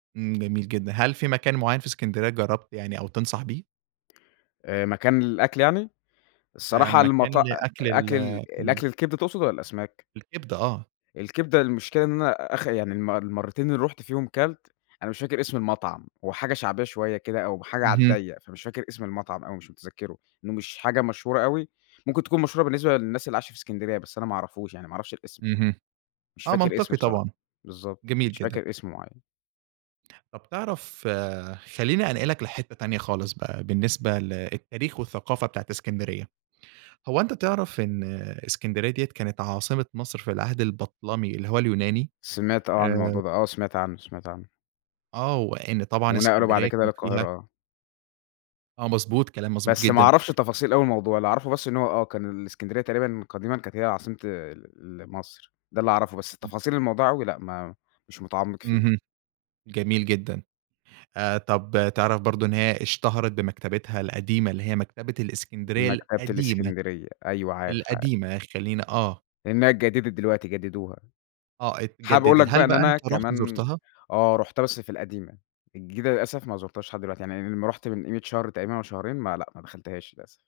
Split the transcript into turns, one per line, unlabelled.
امم جميل جدًا. هل في مكان معيّن في إسكندرية جربت يعني أو تنصح بيه؟
آآ مكان للأكل يعني؟
آآ
الصراحة
مكان
المطا أ
لأكل ال
أكل ال
ال
الأكل الكبدة تقصد والّا الأسماك؟
الكبدة آه.
الكبدة، المشكلة إن أنا آخ يعني الم المرّتين اللي رُحت فيهم كَلت، أنا مش فاكر اسم المطعم، هو حاجة شعبية شوية كده، أو حاجة على
اهم.
الضيَّق، فمش فاكر اسم المطعم أوي مش متذكره، لإنه مش حاجة مشهورة أوي، ممكن تكون مشهورة بالنسبة للناس اللي عايشة في إسكندرية، بس أنا ما اعرفوش يعني، ما اعرفش الإسم
اهم،
مش
آه
فاكر اسم
منطقي
بصراحة.
طبعًا،
بالضبط،
جميل
مش
جدًا.
فاكر اسم مُعيَّن.
طَب تعرف خلِّيني أنقلك لحتة تانية خالص بقى، بالنسبة ل التاريخ والثقافة بتاعة إسكندرية. هو أنت تعرف إن إسكندرية دِيَّة كانت عاصمة مصر في العهد البَطلَمي اللي هو اليوناني؟
سمعت آه عن
آآ
الموضوع ده، آه سمعت عنّه، سمعت عنّه.
آه، وإن طبعًا
ونَقَلوا بعد
إسكندرية
كده
كان فيها
للقاهرة، آه.
آه، مضبوط، كلام مضبوط
بس ما
جدًا.
اعرفش تفاصيل أوي الموضوع، اللي اعرفه بس إن هو آه كان الإسكندرية تقريبًا قديمًا كانت هي عاصمة ال مصر، ده اللي اعرفه بس
[unintelligible]
تفاصيل الموضوع أوي لأ، ما مش متعمق فيه.
اهم، جميل جدًا. آآ طب تعرف برضه إن هي اشتهرت بمكتبتها القديمة اللي هي مكتبة الإسكندرية
مكتبة
القديمة؟
الإسكندرية، أيوه عارف، عارف.
القديمة خلِّين آه.
إنها اتجددت دلوقتي جددوها.
آه
حابب أقول
اتجددت.
لك بقى
هل
إن
بقى
أنا
أنت رُحت
كمان
زُرتها؟
آه رُحتها بس في القديمة، الجديدة للأسف ما زرتهاش لحد دلوقتي، يعني أمّا رُحت من قيمة شهر تقريبًا أو شهرين ما لأ، ما دخلتهاش للأسف.